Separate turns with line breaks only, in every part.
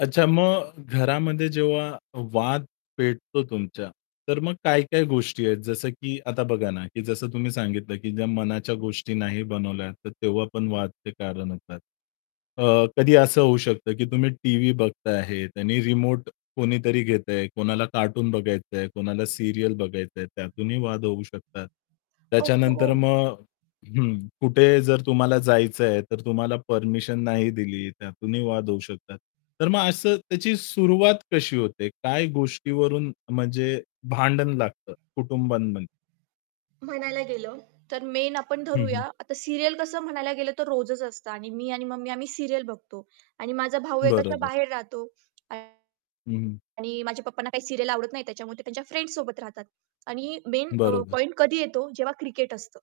अच्छा मग घरामध्ये जेव्हा वाद पेटतो तुमच्या, तर मग काय-काय गोष्टी आहेत, जसं की आता बघा ना की जसं तुम्ही सांगितलं की ज्या मनाच्या गोष्टी नाही बनवल्या तर तेव्हा पण वादचे कारण होतात. अ, कधी असं होऊ शकतं, की तुम्ही टीव्ही बघत आहे आणि रिमोट कोणीतरी घेतंय, कोणाला कार्टून बघायचंय, कोणाला सीरियल बघायचंय, त्यातूनही वाद होऊ शकतात.
ओहो!
त्याच्यानंतर मग हं, कुठे जर तुम्हाला जायचंय, तर तुम्हाला परमिशन नाही दिली त्यातूनही वाद होऊ शकतात. तर मग असं त्याची सुरुवात कशी होते? काय गोष्टीवरून म्हणजे भांडण लागतं कुटुंबांमध्ये?
म्हणायला गेलं, तर मेन आपण
हं,
धरूया
हं.
आता सीरियल कसं म्हणायला गेलं तर रोजच असतं आणि मी आणि मम्मी आम्ही सीरियल बघतो आणि माझा भाऊ आहे अशा
बरोबर.
बाहेर राहतो. आणि
हं, हं.
माझ्या पप्पांना काही सीरियल आवडत नाही त्याच्यामुळे ते त्यांच्या फ्रेंड्स सोबत राहतात. आणि मेन अ,
बरोबर.
पॉइंट कधी येतो जेव्हा क्रिकेट असतं.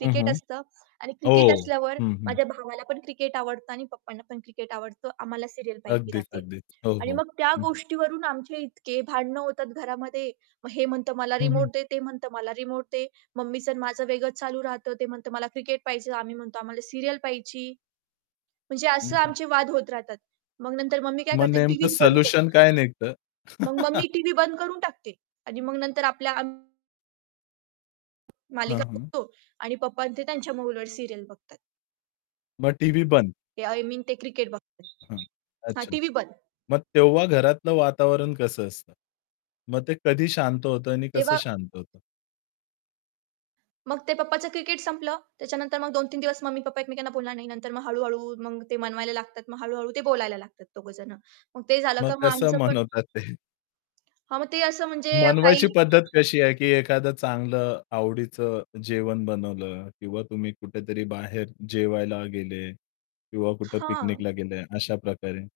हं, हं.
असतं आणि क्रिकेट
ओह!
असल्यावर,
हं, हं.
माझ्या भावाला पण क्रिकेट आवडतं आणि पप्पांना पण क्रिकेट आवडतं आम्हाला सीरियल पाहायची
अगदीच,
राहते.
अगदीच. हो,
आणि
हो.
मग त्या
हं, हं.
गोष्टीवरून आमचे इतके भांडणं होतात घरामध्ये, मग हे म्हणतं मला
हं, हं.
रिमोट दे, ते म्हणतं मला रिमोट दे, मम्मीचं आणि माझं वेगळंच चालू राहतं, ते म्हणतं मला क्रिकेट पाहिजे, आम्ही म्हणतो आम्हाला सीरियल पाहायची. म्हणजे
हं,
असं
हं.
आमचे वाद होत राहतात. मग नंतर मग मी काय
मग
करते
नेमकं
टीव्हीच बंद
सोल्युशन
करते.
काय निघतं?
मग मग मी टीव्ही बंद करून टाकते आणि मग नंतर आपल्या
हं,
मालिका
हं.
बघतो आणि पप्पा अन् ते त्यांच्या मोबाईलवर सीरियल बघतात.
मग टीव्ही बंद?
ए आय मीन ते क्रिकेट बघत.
हं,
हां,
अच्छा.
टीव्ही बंद.
मग तेव्हा घरातलं वातावरण कसं असतं? मग ते कधी शांत होतं आणि कसं
तेव्हा
शांत होतं?
मग ते पप्पाचं क्रिकेट संपलं, त्याच्यानंतर मग 2-3 दिवस मम्मी पप्पा एकमेकांना बोलणार नाही. नंतर मग हळू-हळू मग ते मनवायला लागतात. मग हळू-हळू ते बोलायला लागतात दोघं जण. मग ते झालं
मग
का मग
कसं
आमचं पण
मनवतात ते?
हां, मग ते असं म्हणजे काही
मनवायची पद्धत कशी आहे? की एखादं चांगलं आवडीचं जेवण बनवलं किंवा तुम्ही कुठेतरी बाहेर जेवायला गेले किंवा कुठे
हां.
पिकनिकला गेले अशा प्रकारे?